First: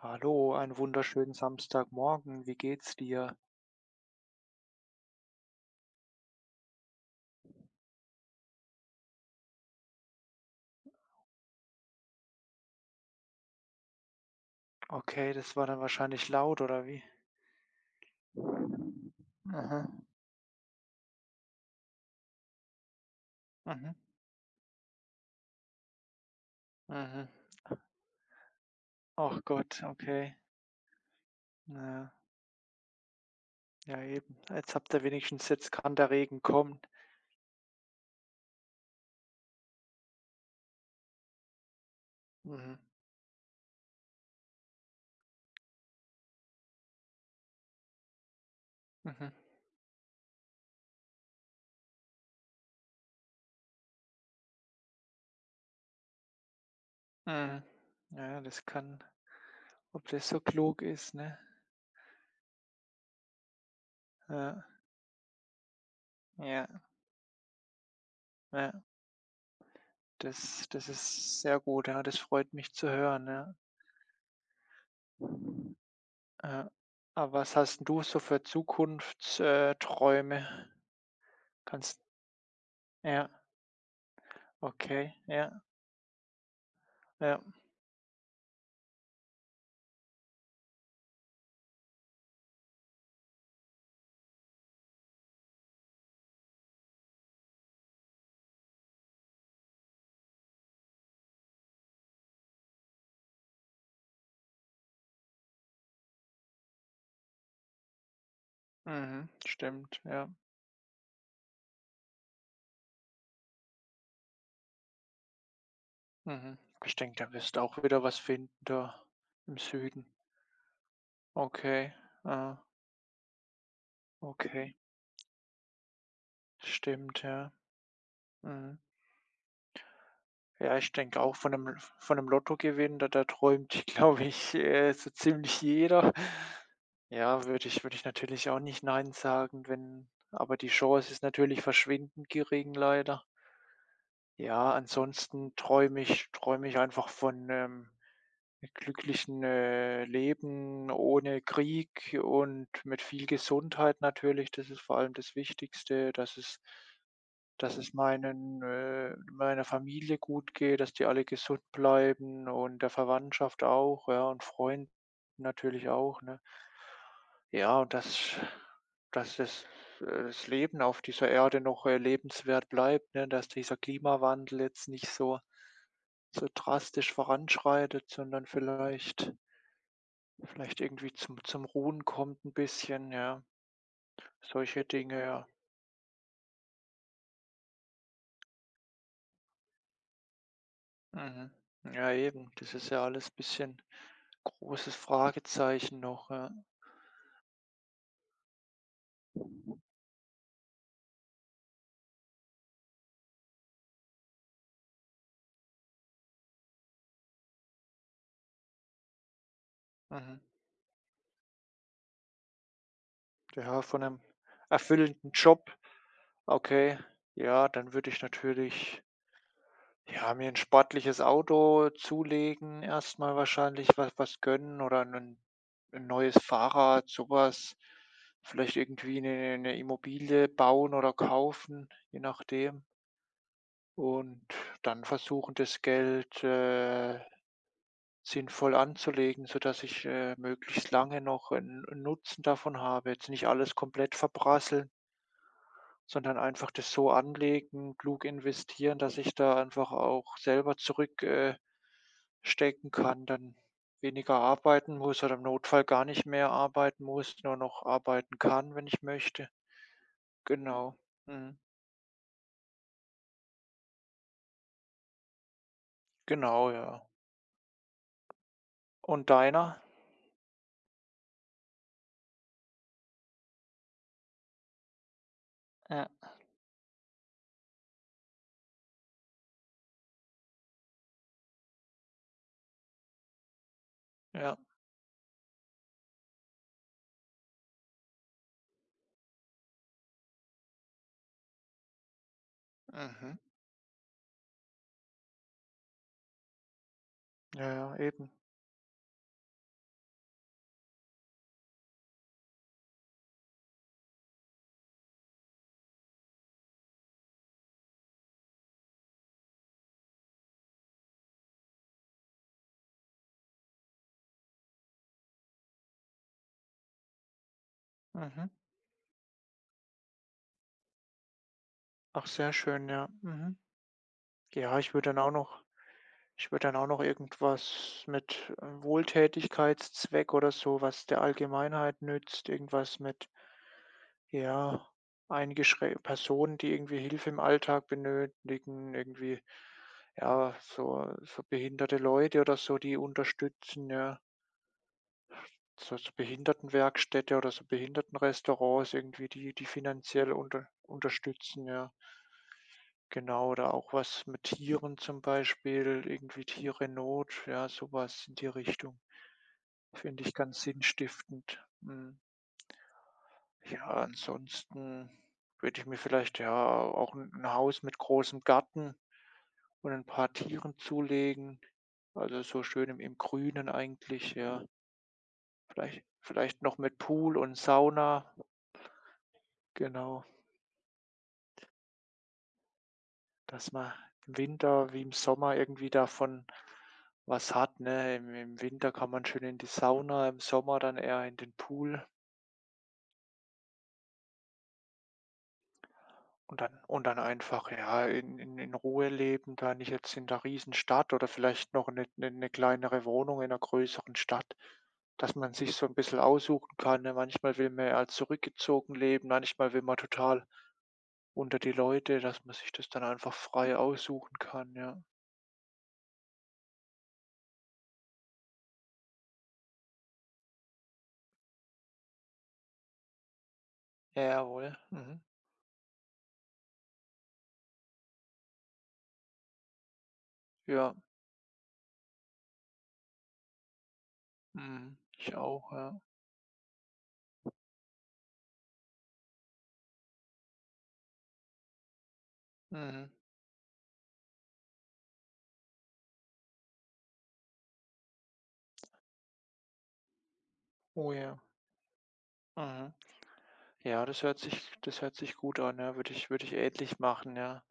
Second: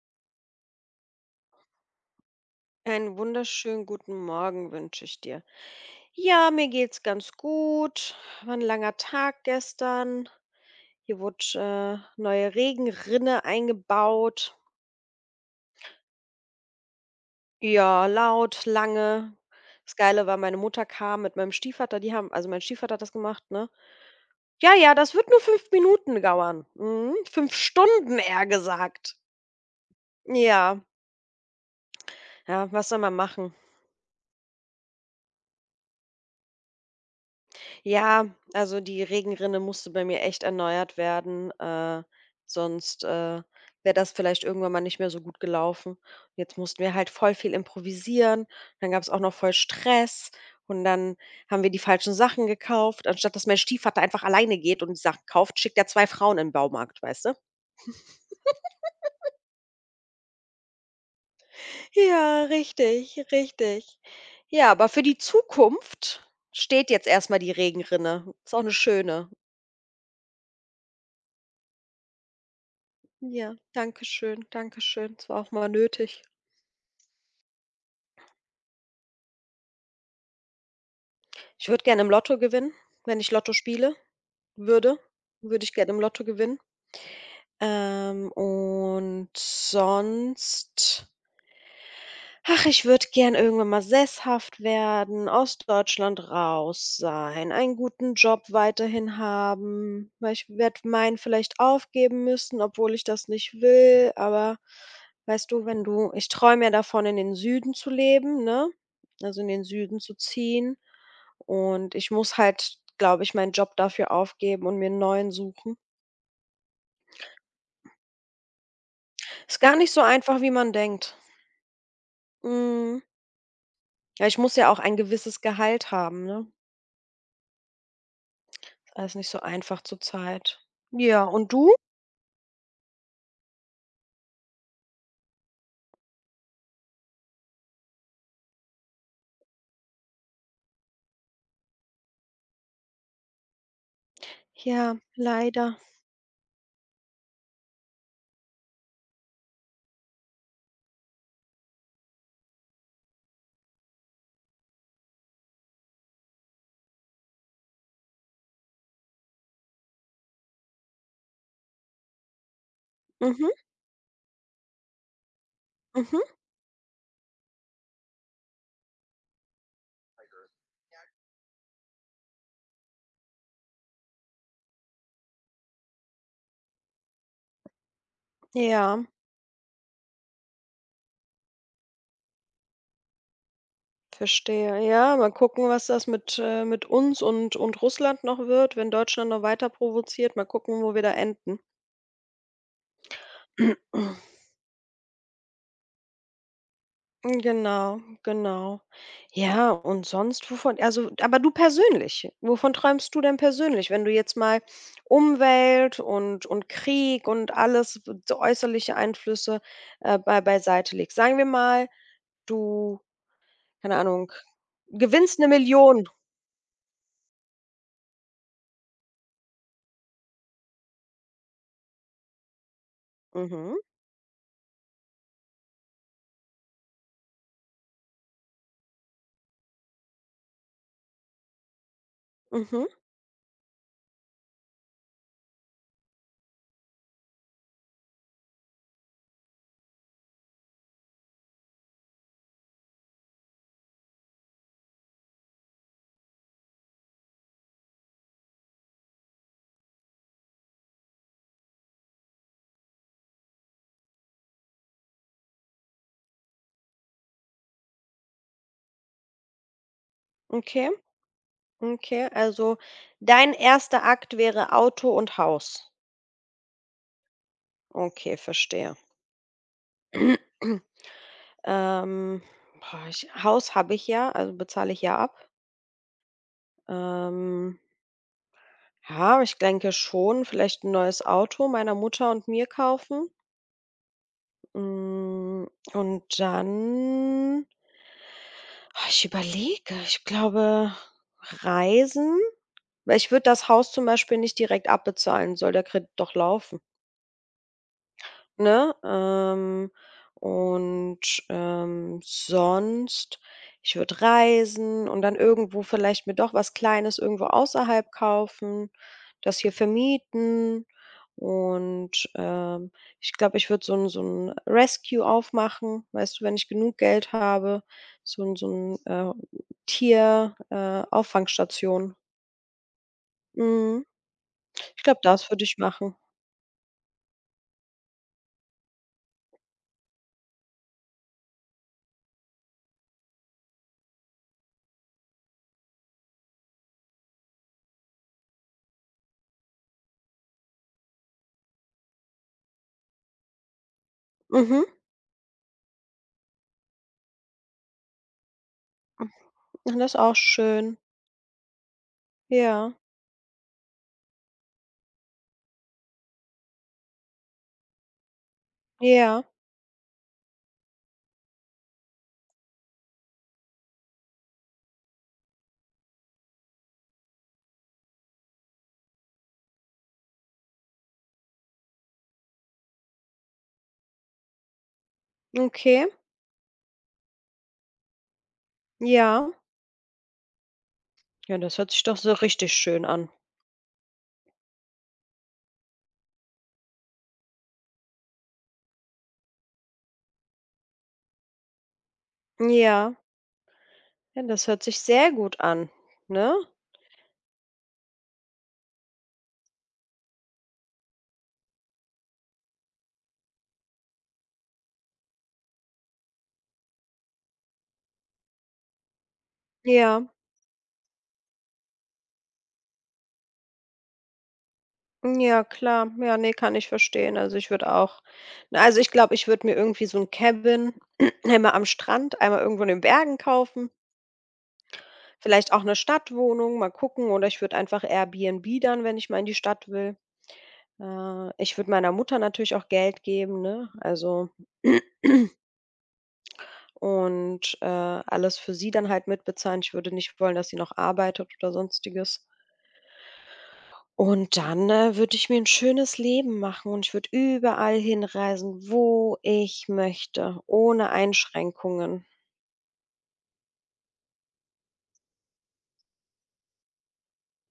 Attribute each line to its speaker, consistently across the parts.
Speaker 1: Hallo, einen wunderschönen Samstagmorgen. Wie geht's
Speaker 2: Einen
Speaker 1: dir?
Speaker 2: wunderschönen guten Morgen wünsche ich dir. Ja, mir geht's ganz gut. War 'n langer Tag gestern. Hier wurde, neue Regenrinne eingebaut.
Speaker 1: Okay, das war dann wahrscheinlich laut, oder wie?
Speaker 2: Ja, laut, lange.
Speaker 1: Aha.
Speaker 2: Das Geile war, meine Mutter kam mit meinem Stiefvater, die haben also, mein Stiefvater hat das gemacht, ne?
Speaker 1: Mhm.
Speaker 2: „Ja, ja, das wird nur 5 Minuten dauern." Mhm,
Speaker 1: Mhm.
Speaker 2: 5 Stunden eher gesagt.
Speaker 1: Ach Gott, okay.
Speaker 2: Ja,
Speaker 1: Ja,
Speaker 2: ja, was soll man machen?
Speaker 1: ja eben. Jetzt habt ihr wenigstens jetzt kann der Regen kommen.
Speaker 2: Ja, also die Regenrinne musste bei mir echt erneuert werden,
Speaker 1: Mhm.
Speaker 2: sonst, wäre das vielleicht irgendwann mal nicht mehr so gut gelaufen. Jetzt mussten wir halt voll viel improvisieren, dann gab es auch noch
Speaker 1: Mhm.
Speaker 2: voll Stress und dann haben wir die falschen Sachen gekauft. Anstatt dass mein Stiefvater einfach alleine geht und die Sachen kauft, schickt er 2 Frauen in den Baumarkt, weißt du?
Speaker 1: Mhm. Ja, das kann ob das so klug ist, ne?
Speaker 2: Ja, richtig, richtig.
Speaker 1: Ja.
Speaker 2: Ja, aber für die Zukunft
Speaker 1: Ja,
Speaker 2: steht jetzt erst mal die Regenrinne. Ist auch eine
Speaker 1: ja.
Speaker 2: schöne.
Speaker 1: Das ist sehr gut, ja. Das freut mich zu hören,
Speaker 2: Ja,
Speaker 1: ja.
Speaker 2: danke schön, danke schön. Es war auch mal nötig.
Speaker 1: Ja. Aber was hast 'n du so für Zukunftsträume?
Speaker 2: Ich würde
Speaker 1: Kannst
Speaker 2: gerne im Lotto gewinnen, wenn ich
Speaker 1: ja,
Speaker 2: Lotto spiele würde,
Speaker 1: okay, ja,
Speaker 2: würde ich gerne im Lotto gewinnen.
Speaker 1: ja.
Speaker 2: Und sonst, ach, ich würde gern irgendwann mal sesshaft werden, aus Deutschland raus sein, einen guten Job weiterhin haben, weil ich werde meinen vielleicht aufgeben müssen, obwohl ich das nicht will. Aber weißt du, wenn du, ich träume ja davon, in den Süden zu leben, ne?
Speaker 1: Mhm,
Speaker 2: Also in den Süden
Speaker 1: stimmt,
Speaker 2: zu
Speaker 1: ja.
Speaker 2: ziehen. Und ich muss halt, glaube ich, meinen Job dafür aufgeben und mir einen neuen suchen.
Speaker 1: Mhm. Ich denke, da wirst du auch wieder was finden da im
Speaker 2: Ist gar nicht so
Speaker 1: Süden.
Speaker 2: einfach, wie man denkt.
Speaker 1: Okay, ah,
Speaker 2: Mm. Ja, ich muss ja
Speaker 1: okay.
Speaker 2: auch ein gewisses Gehalt haben, ne?
Speaker 1: Stimmt, ja. Mhm.
Speaker 2: Alles nicht so einfach zurzeit.
Speaker 1: Ja, ich denke
Speaker 2: Ja,
Speaker 1: auch
Speaker 2: und
Speaker 1: von
Speaker 2: du?
Speaker 1: 'nem Lottogewinn, da da träumt, glaube ich, so ziemlich jeder. Ja, würde ich natürlich auch nicht nein sagen, wenn aber die Chance ist natürlich verschwindend gering leider. Ja,
Speaker 2: Ja,
Speaker 1: ansonsten
Speaker 2: leider.
Speaker 1: träume ich einfach von 'nem glücklichen, Leben ohne Krieg und mit viel Gesundheit natürlich. Das ist vor allem das Wichtigste, dass es meinen meiner Familie gut geht, dass die alle gesund bleiben und der
Speaker 2: Mhm,
Speaker 1: Verwandtschaft auch, ja, und Freunden natürlich
Speaker 2: mhm.
Speaker 1: auch, ne? Ja, und dass das Leben auf dieser Erde noch, lebenswert bleibt, ne? Dass dieser Klimawandel jetzt nicht so so drastisch voranschreitet, sondern
Speaker 2: Ja,
Speaker 1: vielleicht irgendwie zum Ruhen kommt ein bisschen, ja. Solche
Speaker 2: verstehe. Ja,
Speaker 1: Dinge,
Speaker 2: mal
Speaker 1: ja.
Speaker 2: gucken, was das mit, mit uns und Russland noch wird, wenn Deutschland noch weiter provoziert. Mal gucken, wo wir da
Speaker 1: Mhm.
Speaker 2: enden.
Speaker 1: Ja, eben. Das ist ja alles ein bisschen großes Fragezeichen noch, ja.
Speaker 2: Hm, genau, genau. Ja, und sonst wovon, also, aber du persönlich, wovon träumst du denn persönlich, wenn du jetzt mal Umwelt und Krieg und alles, w so äußerliche Einflüsse,
Speaker 1: Mhm.
Speaker 2: beiseite legst? Sagen wir mal, du,
Speaker 1: Ja,
Speaker 2: keine
Speaker 1: von einem
Speaker 2: Ahnung,
Speaker 1: erfüllenden
Speaker 2: gewinnst eine
Speaker 1: Job.
Speaker 2: Million.
Speaker 1: Okay, ja, dann würde ich natürlich, ja, mir ein sportliches Auto zulegen, erstmal
Speaker 2: Mhm,
Speaker 1: wahrscheinlich was gönnen oder ein 'n neues Fahrrad, sowas. Vielleicht irgendwie eine 'ne Immobilie bauen oder kaufen, je nachdem.
Speaker 2: mhm,
Speaker 1: Und dann versuchen, das Geld, sinnvoll anzulegen, sodass ich, möglichst lange noch 'n Nutzen davon habe. Jetzt nicht alles komplett verprasseln, sondern einfach das so anlegen, klug investieren, dass ich da einfach auch selber zurück stecken kann, dann weniger arbeiten muss oder im Notfall gar nicht mehr arbeiten muss, nur noch arbeiten kann, wenn ich möchte.
Speaker 2: okay,
Speaker 1: Genau. Mhm.
Speaker 2: okay. Also, dein erster Akt wäre Auto und Haus.
Speaker 1: Genau, ja.
Speaker 2: Okay, verstehe.
Speaker 1: Und deiner?
Speaker 2: Ähm, boah, ich Haus habe ich ja, also bezahle ich ja ab.
Speaker 1: Ja.
Speaker 2: Ähm, ja, aber ich denke schon, vielleicht ein neues Auto meiner Mutter und mir kaufen.
Speaker 1: Ja.
Speaker 2: Hm, und dann, ah, ich überlege. Ich glaube, Reisen, weil ich
Speaker 1: Mhm.
Speaker 2: würde das Haus zum Beispiel nicht direkt abbezahlen, soll der Kredit doch laufen.
Speaker 1: Ja, ja, eben.
Speaker 2: Ne? Und, sonst ich würde reisen und dann irgendwo vielleicht mir doch was Kleines irgendwo außerhalb kaufen, das hier vermieten. Und, ich glaube, ich würde so ein Rescue aufmachen, weißt du, wenn ich genug Geld habe, so
Speaker 1: Mhm.
Speaker 2: ein so ein äh, Tier Auffangstation.
Speaker 1: Ach, sehr schön, ja. Mhm.
Speaker 2: Mhm.
Speaker 1: Ja, ich
Speaker 2: Ich
Speaker 1: würde
Speaker 2: glaube,
Speaker 1: dann auch
Speaker 2: das
Speaker 1: noch
Speaker 2: würde ich machen.
Speaker 1: ich würde dann auch noch irgendwas mit, Wohltätigkeitszweck oder so, was der Allgemeinheit nützt, irgendwas mit, ja, eingeschrä Personen, die irgendwie Hilfe im Alltag benötigen, irgendwie, ja, so so behinderte Leute oder so, die unterstützen, ja.
Speaker 2: Mhm.
Speaker 1: So so Behindertenwerkstätte oder so Behindertenrestaurants irgendwie, die
Speaker 2: Das ist
Speaker 1: finanziell
Speaker 2: auch
Speaker 1: unter
Speaker 2: schön.
Speaker 1: unterstützen, ja.
Speaker 2: Ja,
Speaker 1: Genau, oder auch was mit Tieren zum Beispiel, irgendwie Tiere in Not, ja, sowas in die Richtung.
Speaker 2: ja,
Speaker 1: Finde ich ganz sinnstiftend. Mhm. Ja, ansonsten würde ich mir vielleicht ja auch ein 'n Haus mit großem Garten und ein paar Tieren zulegen. Also, so schön im im Grünen eigentlich, ja. Vielleicht
Speaker 2: okay.
Speaker 1: vielleicht noch mit Pool und Sauna,
Speaker 2: Ja.
Speaker 1: genau.
Speaker 2: Ja, das hört sich doch so richtig schön an.
Speaker 1: Dass man im Winter wie im Sommer irgendwie davon was hat, ne? Im im Winter kann man schön in die Sauna, im Sommer dann eher in den Pool
Speaker 2: Ja. Ja, das hört sich sehr gut an, ne?
Speaker 1: und dann einfach, ja, in Ruhe leben, da nicht jetzt in der Riesenstadt oder vielleicht noch eine 'ne kleinere Wohnung in einer größeren Stadt, dass man sich so ein bisschen aussuchen kann, ne? Manchmal will man ja zurückgezogen leben, manchmal will man
Speaker 2: Ja.
Speaker 1: total unter die Leute, dass man sich das dann einfach frei aussuchen kann, ja.
Speaker 2: Ja, klar. Ja, ne, kann ich verstehen. Also, ich würde auch, na, also, ich glaube, ich würde mir irgendwie so ein Cabin einmal am Strand, einmal irgendwo in den Bergen kaufen,
Speaker 1: Ja, jawohl. Mhm.
Speaker 2: vielleicht auch eine Stadtwohnung, mal gucken. Oder ich würde einfach Airbnb dann, wenn ich mal in die Stadt will.
Speaker 1: Ja.
Speaker 2: Ich würde meiner Mutter natürlich auch Geld geben, ne? Also
Speaker 1: Mhm. Ich auch, ja.
Speaker 2: und, alles für sie dann halt mitbezahlen. Ich würde nicht wollen, dass sie noch arbeitet oder Sonstiges.
Speaker 1: Mhm.
Speaker 2: Und dann, würde ich mir ein schönes Leben machen und ich würde überall hinreisen, wo ich möchte, ohne
Speaker 1: Oh ja.
Speaker 2: Einschränkungen.
Speaker 1: Mhm. Ja, das hört sich gut an, ja. Würde ich ähnlich machen, ja.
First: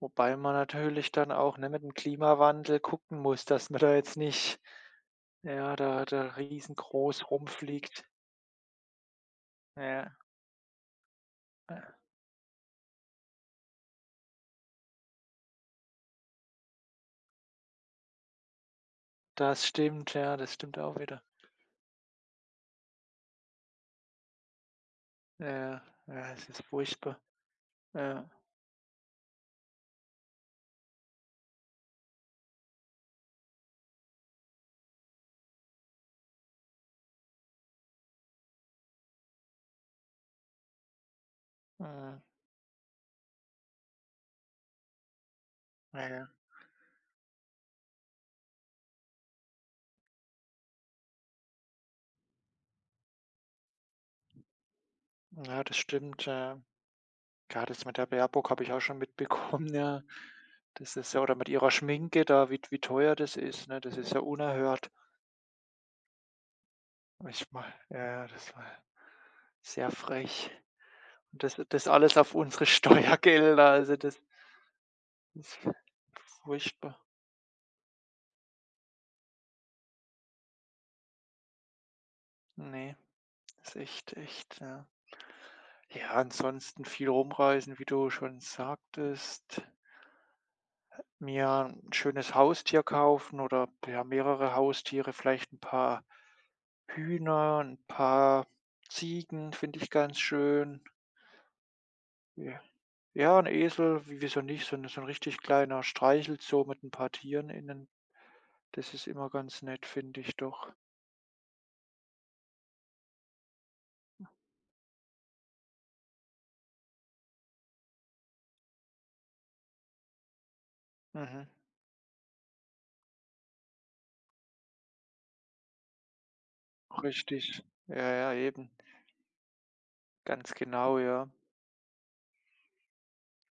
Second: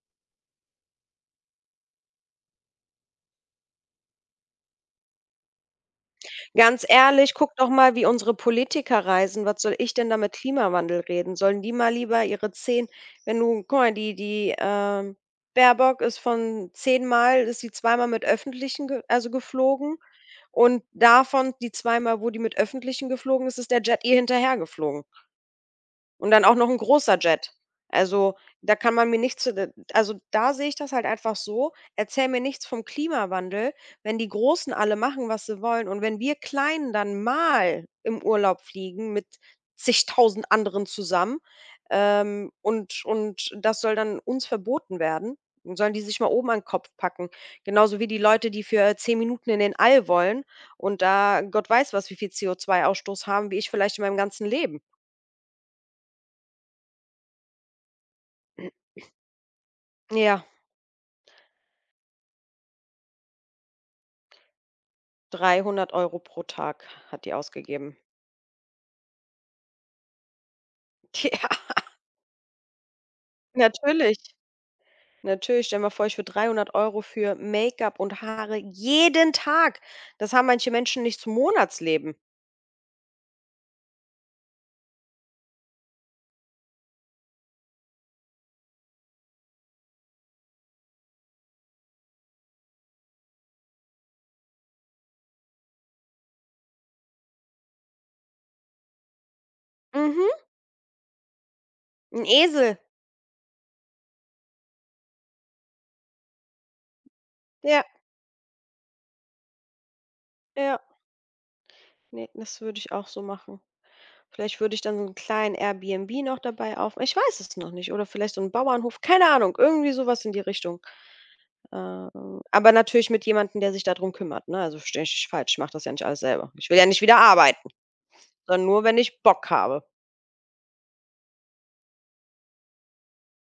Speaker 1: Wobei man natürlich dann auch, ne, mit dem Klimawandel gucken muss, dass man da jetzt nicht, ja, da da
Speaker 2: Ganz
Speaker 1: riesengroß
Speaker 2: ehrlich, guck doch mal, wie
Speaker 1: rumfliegt.
Speaker 2: unsere Politiker reisen. Was soll ich denn
Speaker 1: Ja,
Speaker 2: da mit Klimawandel reden? Sollen die
Speaker 1: äh,
Speaker 2: mal lieber ihre 10, wenn du guck mal, die Baerbock ist von 10 Mal ist sie zweimal mit Öffentlichen ge also
Speaker 1: das
Speaker 2: geflogen.
Speaker 1: stimmt, ja, das stimmt
Speaker 2: Und
Speaker 1: auch wieder.
Speaker 2: davon die zweimal, wo die mit Öffentlichen geflogen ist, ist der Jet ihr hinterhergeflogen.
Speaker 1: Ja,
Speaker 2: Und
Speaker 1: ja,
Speaker 2: dann
Speaker 1: es
Speaker 2: auch
Speaker 1: ist
Speaker 2: noch 'n großer
Speaker 1: furchtbar.
Speaker 2: Jet.
Speaker 1: Ja,
Speaker 2: Also, da kann man mir nichts zu d also, da sehe ich das halt einfach so: Erzähl mir nichts vom Klimawandel, wenn die Großen alle machen, was sie wollen und wenn wir Kleinen dann mal im Urlaub fliegen mit zigtausend anderen zusammen,
Speaker 1: mhm.
Speaker 2: ähm, und das soll dann uns verboten werden? Dann sollen die
Speaker 1: Ja,
Speaker 2: sich mal
Speaker 1: ja,
Speaker 2: oben an 'n Kopf packen. Genauso wie die Leute, die für 10 Minuten in den All wollen und da Gott weiß was, wie viel CO2-Ausstoß haben, wie ich vielleicht in meinem ganzen Leben.
Speaker 1: ja, das stimmt, ja. Ja, das mit der Baerbock habe ich auch schon mitbekommen, ja.
Speaker 2: Ja.
Speaker 1: Das ist ja oder mit ihrer Schminke da, wie wie teuer das ist, ne? Das ist ja unerhört.
Speaker 2: 300 Euro pro Tag hat die
Speaker 1: Ich mal,
Speaker 2: ausgegeben.
Speaker 1: ja, ja, das war sehr frech. Und das das alles auf unsere
Speaker 2: Ja,
Speaker 1: Steuergelder, also
Speaker 2: natürlich.
Speaker 1: das ist
Speaker 2: Natürlich. Stell dir mal vor, ich würde 300
Speaker 1: furchtbar.
Speaker 2: Euro für Make-up und Haare jeden Tag. Das haben manche Menschen nicht zum Monatsleben.
Speaker 1: Ne, ist echt echt, ja. Ja, ansonsten viel rumreisen, wie du schon sagtest, mir ein schönes Haustier kaufen oder, ja, mehrere Haustiere, vielleicht ein paar Hühner, ein paar Ziegen finde ich ganz
Speaker 2: Mhm,
Speaker 1: schön.
Speaker 2: 'n
Speaker 1: Ja,
Speaker 2: Esel.
Speaker 1: ja, 'n Esel, wie wieso nicht? So 'n so ein richtig kleiner streichel so mit ein paar Tieren
Speaker 2: Ja,
Speaker 1: innen. Das ist immer ganz nett, finde ich doch.
Speaker 2: ja. Ne, das würde ich auch so machen. Vielleicht würde ich dann so einen kleinen Airbnb noch dabei aufm ich weiß es noch nicht. Oder vielleicht so einen Bauernhof, keine Ahnung, irgendwie sowas in die Richtung.
Speaker 1: Mhm,
Speaker 2: Aber natürlich mit jemandem, der sich darum kümmert, ne? Also, verstehe mich nicht falsch, ich mache das ja nicht alles selber. Ich will ja nicht wieder
Speaker 1: richtig.
Speaker 2: arbeiten.
Speaker 1: Ja, ja,
Speaker 2: Sondern
Speaker 1: eben.
Speaker 2: nur, wenn ich Bock habe.
Speaker 1: Ganz genau, ja.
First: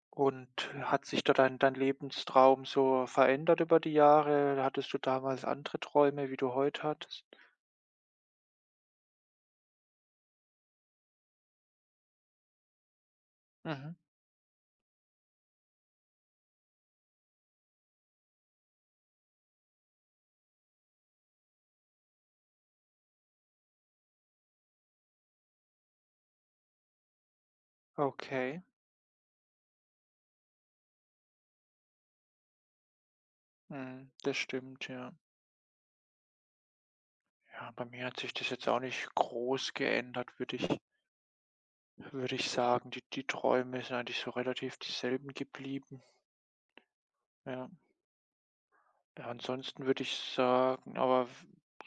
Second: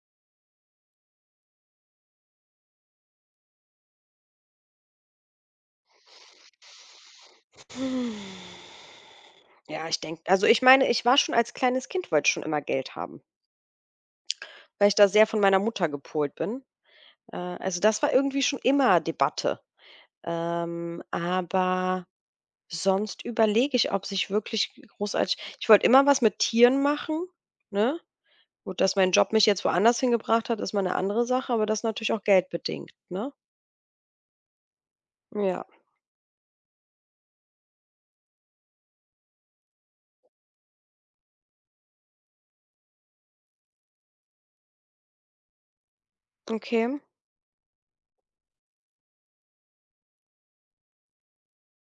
Speaker 1: Und hat sich da dein Lebenstraum so verändert über die Jahre? Hattest du damals andere Träume, wie du heute hattest?
Speaker 2: Hm. Ja, ich denke, also, ich meine, ich war schon als kleines Kind wollte ich schon immer Geld haben,
Speaker 1: Mhm,
Speaker 2: weil ich da sehr von meiner Mutter gepolt bin. Also, das war irgendwie schon immer Debatte. Aber sonst überlege ich, ob sich wirklich großartig, ich wollte immer was mit Tieren machen, ne?
Speaker 1: okay.
Speaker 2: Gut, dass mein Job mich jetzt woanders hingebracht hat, ist mal eine andere Sache, aber das ist natürlich auch geldbedingt, ne?
Speaker 1: Mhm, das stimmt, ja.
Speaker 2: Ja,
Speaker 1: Ja, bei mir hat sich das jetzt auch nicht groß geändert, würde ich würde ich sagen, die Träume sind eigentlich so relativ dieselben geblieben,
Speaker 2: okay.
Speaker 1: ja. Ja, Ansonsten würde ich sagen aber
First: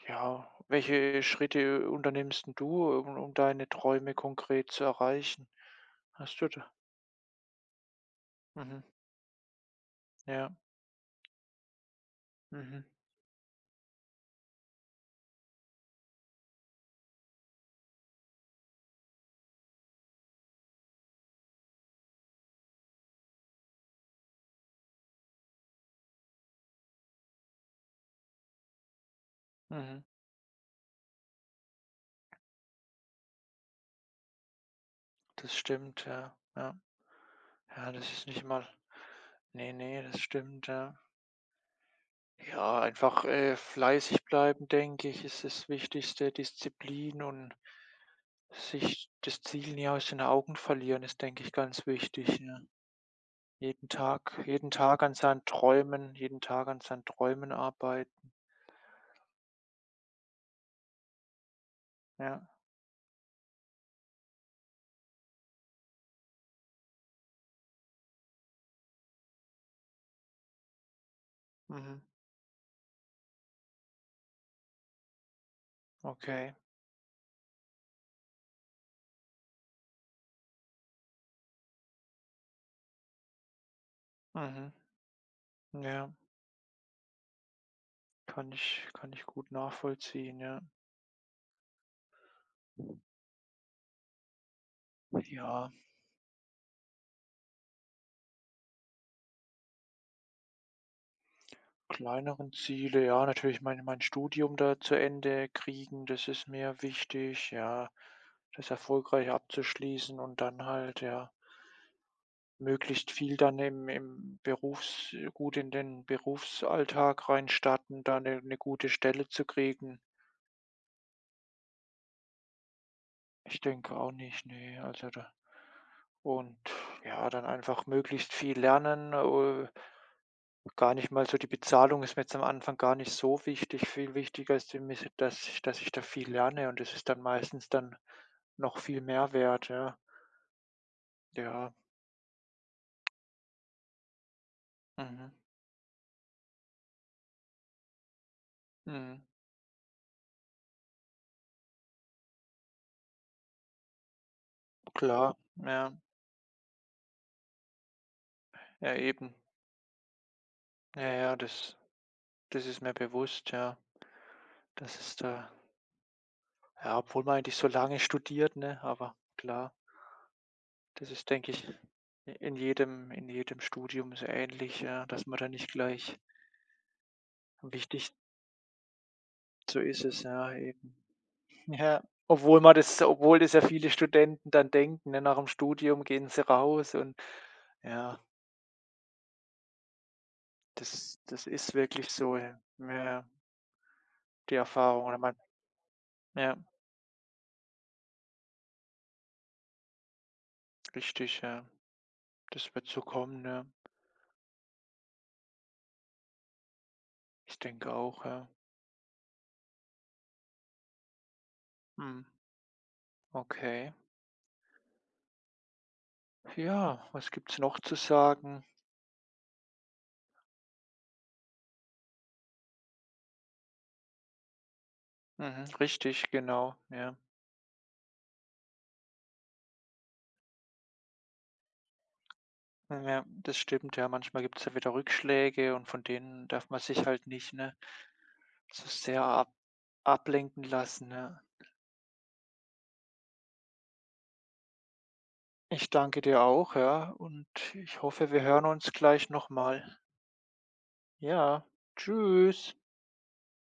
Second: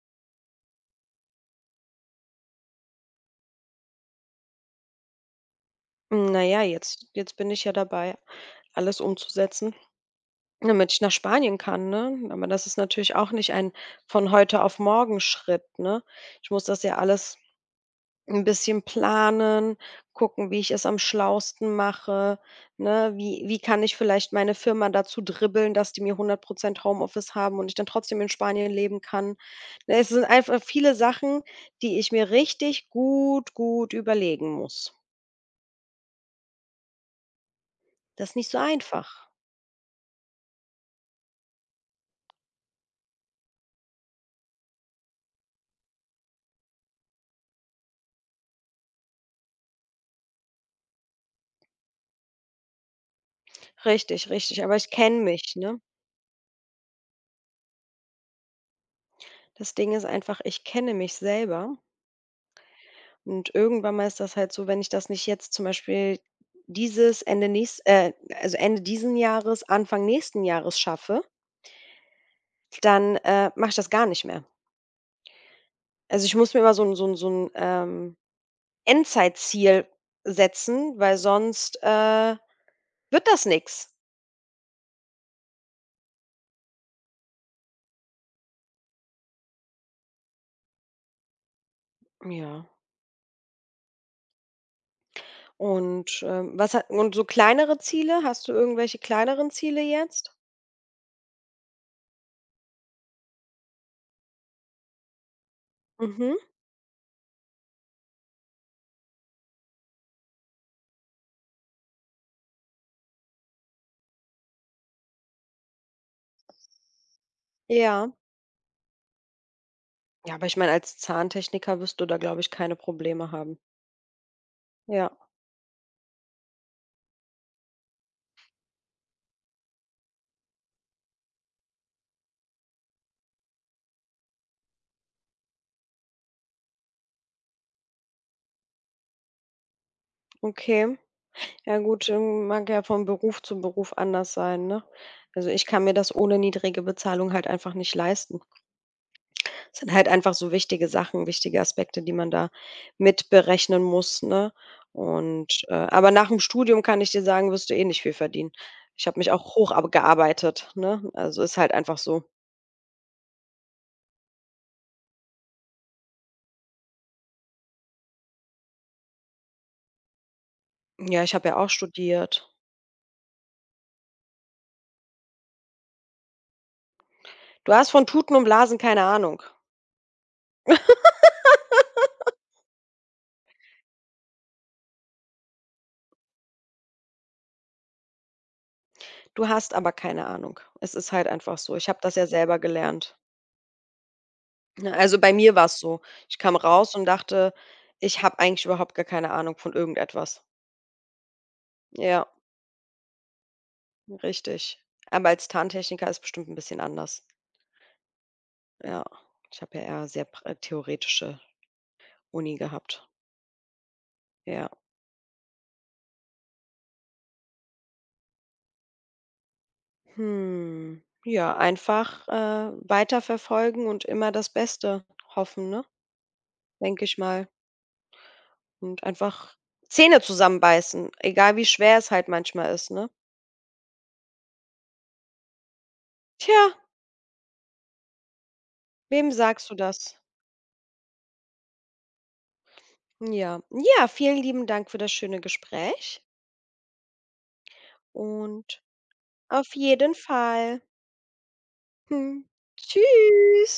Speaker 1: ja, welche Schritte unternimmst 'n du, um deine Träume konkret zu erreichen?
Speaker 2: Hm,
Speaker 1: Hast
Speaker 2: na
Speaker 1: du
Speaker 2: ja,
Speaker 1: da
Speaker 2: jetzt bin ich ja dabei,
Speaker 1: mhm,
Speaker 2: alles umzusetzen.
Speaker 1: ja,
Speaker 2: Damit ich nach Spanien kann, ne? Aber das ist
Speaker 1: mhm,
Speaker 2: natürlich auch nicht ein von heute auf morgen Schritt, ne? Ich muss das ja alles ein bisschen planen, gucken, wie ich es am schlausten mache, ne? Wie kann ich vielleicht meine Firma dazu dribbeln, dass die mir 100% Homeoffice haben und ich dann trotzdem in Spanien leben kann? Ne,
Speaker 1: mhm.
Speaker 2: es sind einfach viele Sachen, die ich mir richtig gut, gut überlegen muss.
Speaker 1: Das stimmt, ja, ja. Ja, das ist
Speaker 2: Das ist
Speaker 1: nicht
Speaker 2: nicht so
Speaker 1: mal
Speaker 2: einfach.
Speaker 1: nee nee das stimmt, ja. Ja, einfach, fleißig bleiben, denke ich, ist das Wichtigste. Disziplin und sich das Ziel nie aus den Augen verlieren, ist, denke ich, ganz wichtig, ja.
Speaker 2: Richtig, richtig,
Speaker 1: Jeden
Speaker 2: aber ich
Speaker 1: Tag an
Speaker 2: kenne
Speaker 1: seinen
Speaker 2: mich, ne?
Speaker 1: Träumen jeden Tag an seinen Träumen arbeiten.
Speaker 2: Das Ding ist einfach, ich kenne mich selber.
Speaker 1: Ja,
Speaker 2: Und irgendwann mal ist das halt so, wenn ich das nicht jetzt zum Beispiel dieses Ende nächst also Ende diesen Jahres, Anfang nächsten Jahres schaffe,
Speaker 1: mhm,
Speaker 2: dann, mache ich das gar nicht mehr. Also, ich
Speaker 1: okay.
Speaker 2: muss mir immer so ein Endzeitziel setzen, weil sonst, wird das nichts.
Speaker 1: Mhm. Ja, kann ich gut nachvollziehen, ja.
Speaker 2: Ja.
Speaker 1: Ja.
Speaker 2: Und, was ha und so kleinere Ziele? Hast du irgendwelche kleineren Ziele jetzt?
Speaker 1: Kleineren Ziele, ja, natürlich mein Studium da zu Ende kriegen, das
Speaker 2: Mhm.
Speaker 1: ist mir wichtig, ja, das erfolgreich abzuschließen und dann halt, ja, möglichst viel dann im im Berufs gut in den Berufsalltag reinstarten,
Speaker 2: Ja.
Speaker 1: da eine 'ne gute Stelle zu kriegen.
Speaker 2: Ja, aber ich meine, als Zahntechniker wirst du da, glaube ich, keine Probleme haben.
Speaker 1: Ich denke auch nicht, ne.
Speaker 2: Ja,
Speaker 1: Also, da und ja, dann einfach möglichst viel lernen, gar nicht mal so die Bezahlung ist mir jetzt am Anfang gar nicht so wichtig. Viel wichtiger ist mir, dass ich da viel lerne und das ist dann meistens dann noch viel mehr wert, ja.
Speaker 2: okay.
Speaker 1: Ja,
Speaker 2: Ja gut, mag ja von Beruf zu Beruf anders sein, ne?
Speaker 1: mhm,
Speaker 2: Also, ich kann mir das ohne niedrige Bezahlung halt einfach nicht leisten.
Speaker 1: mhm,
Speaker 2: Es sind halt einfach so wichtige Sachen, wichtige Aspekte, die man da mitberechnen muss, ne?
Speaker 1: klar,
Speaker 2: Und,
Speaker 1: ja.
Speaker 2: aber nach dem Studium kann ich dir sagen, wirst du eh nicht viel verdienen.
Speaker 1: Ja,
Speaker 2: Ich habe mich
Speaker 1: eben.
Speaker 2: auch hoch ab gearbeitet, ne?
Speaker 1: Ja, ja,
Speaker 2: Also, ist halt
Speaker 1: das
Speaker 2: einfach so.
Speaker 1: das ist mir bewusst, ja. Das ist da ja, obwohl man eigentlich so lange studiert, ne, aber klar. Das
Speaker 2: Ja,
Speaker 1: ist,
Speaker 2: ich habe
Speaker 1: denke
Speaker 2: ja
Speaker 1: ich,
Speaker 2: auch studiert.
Speaker 1: in jedem Studium so ähnlich, ja, dass man da nicht gleich
Speaker 2: Du hast von
Speaker 1: wichtig
Speaker 2: Tuten und Blasen keine Ahnung.
Speaker 1: so ist es, ja, eben. Ja, obwohl man das obwohl das ja viele Studenten dann denken, ne, nach dem Studium gehen sie raus und ja,
Speaker 2: Du hast aber keine Ahnung. Es ist
Speaker 1: das
Speaker 2: halt
Speaker 1: das
Speaker 2: einfach so.
Speaker 1: ist
Speaker 2: Ich habe
Speaker 1: wirklich
Speaker 2: das ja
Speaker 1: so,
Speaker 2: selber
Speaker 1: ja,
Speaker 2: gelernt.
Speaker 1: ja, die
Speaker 2: Ne,
Speaker 1: Erfahrung oder
Speaker 2: also, bei
Speaker 1: man
Speaker 2: mir war es so. Ich kam
Speaker 1: ja,
Speaker 2: raus und dachte: „Ich habe eigentlich überhaupt gar keine Ahnung von irgendetwas."
Speaker 1: richtig, ja.
Speaker 2: Ja,
Speaker 1: Das wird so kommen, ne?
Speaker 2: richtig. Aber als Tarntechniker ist bestimmt ein bisschen anders.
Speaker 1: Ich denke auch, ja.
Speaker 2: Ja, ich habe ja eher sehr pra theoretische
Speaker 1: Mhm,
Speaker 2: Uni gehabt.
Speaker 1: okay.
Speaker 2: Ja.
Speaker 1: Ja, was gibt's noch zu sagen?
Speaker 2: Hm, ja, einfach, weiterverfolgen und immer das Beste
Speaker 1: Mhm,
Speaker 2: hoffen, ne,
Speaker 1: richtig, genau,
Speaker 2: denke ich
Speaker 1: ja.
Speaker 2: mal. Und einfach Zähne zusammenbeißen, egal wie schwer es halt manchmal ist, ne?
Speaker 1: Ja, das stimmt, ja. Manchmal gibt es ja wieder Rückschläge und von denen
Speaker 2: Tja,
Speaker 1: darf man sich halt nicht, ne, so sehr
Speaker 2: wem
Speaker 1: ab
Speaker 2: sagst du das?
Speaker 1: ablenken lassen, ja.
Speaker 2: Ja. Ja, vielen lieben Dank für das schöne
Speaker 1: Ich
Speaker 2: Gespräch
Speaker 1: danke dir auch, ja, und ich hoffe, wir hören
Speaker 2: und
Speaker 1: uns gleich noch
Speaker 2: auf
Speaker 1: mal.
Speaker 2: jeden Fall.
Speaker 1: Ja,
Speaker 2: Hm.
Speaker 1: tschüss.
Speaker 2: Tschüss.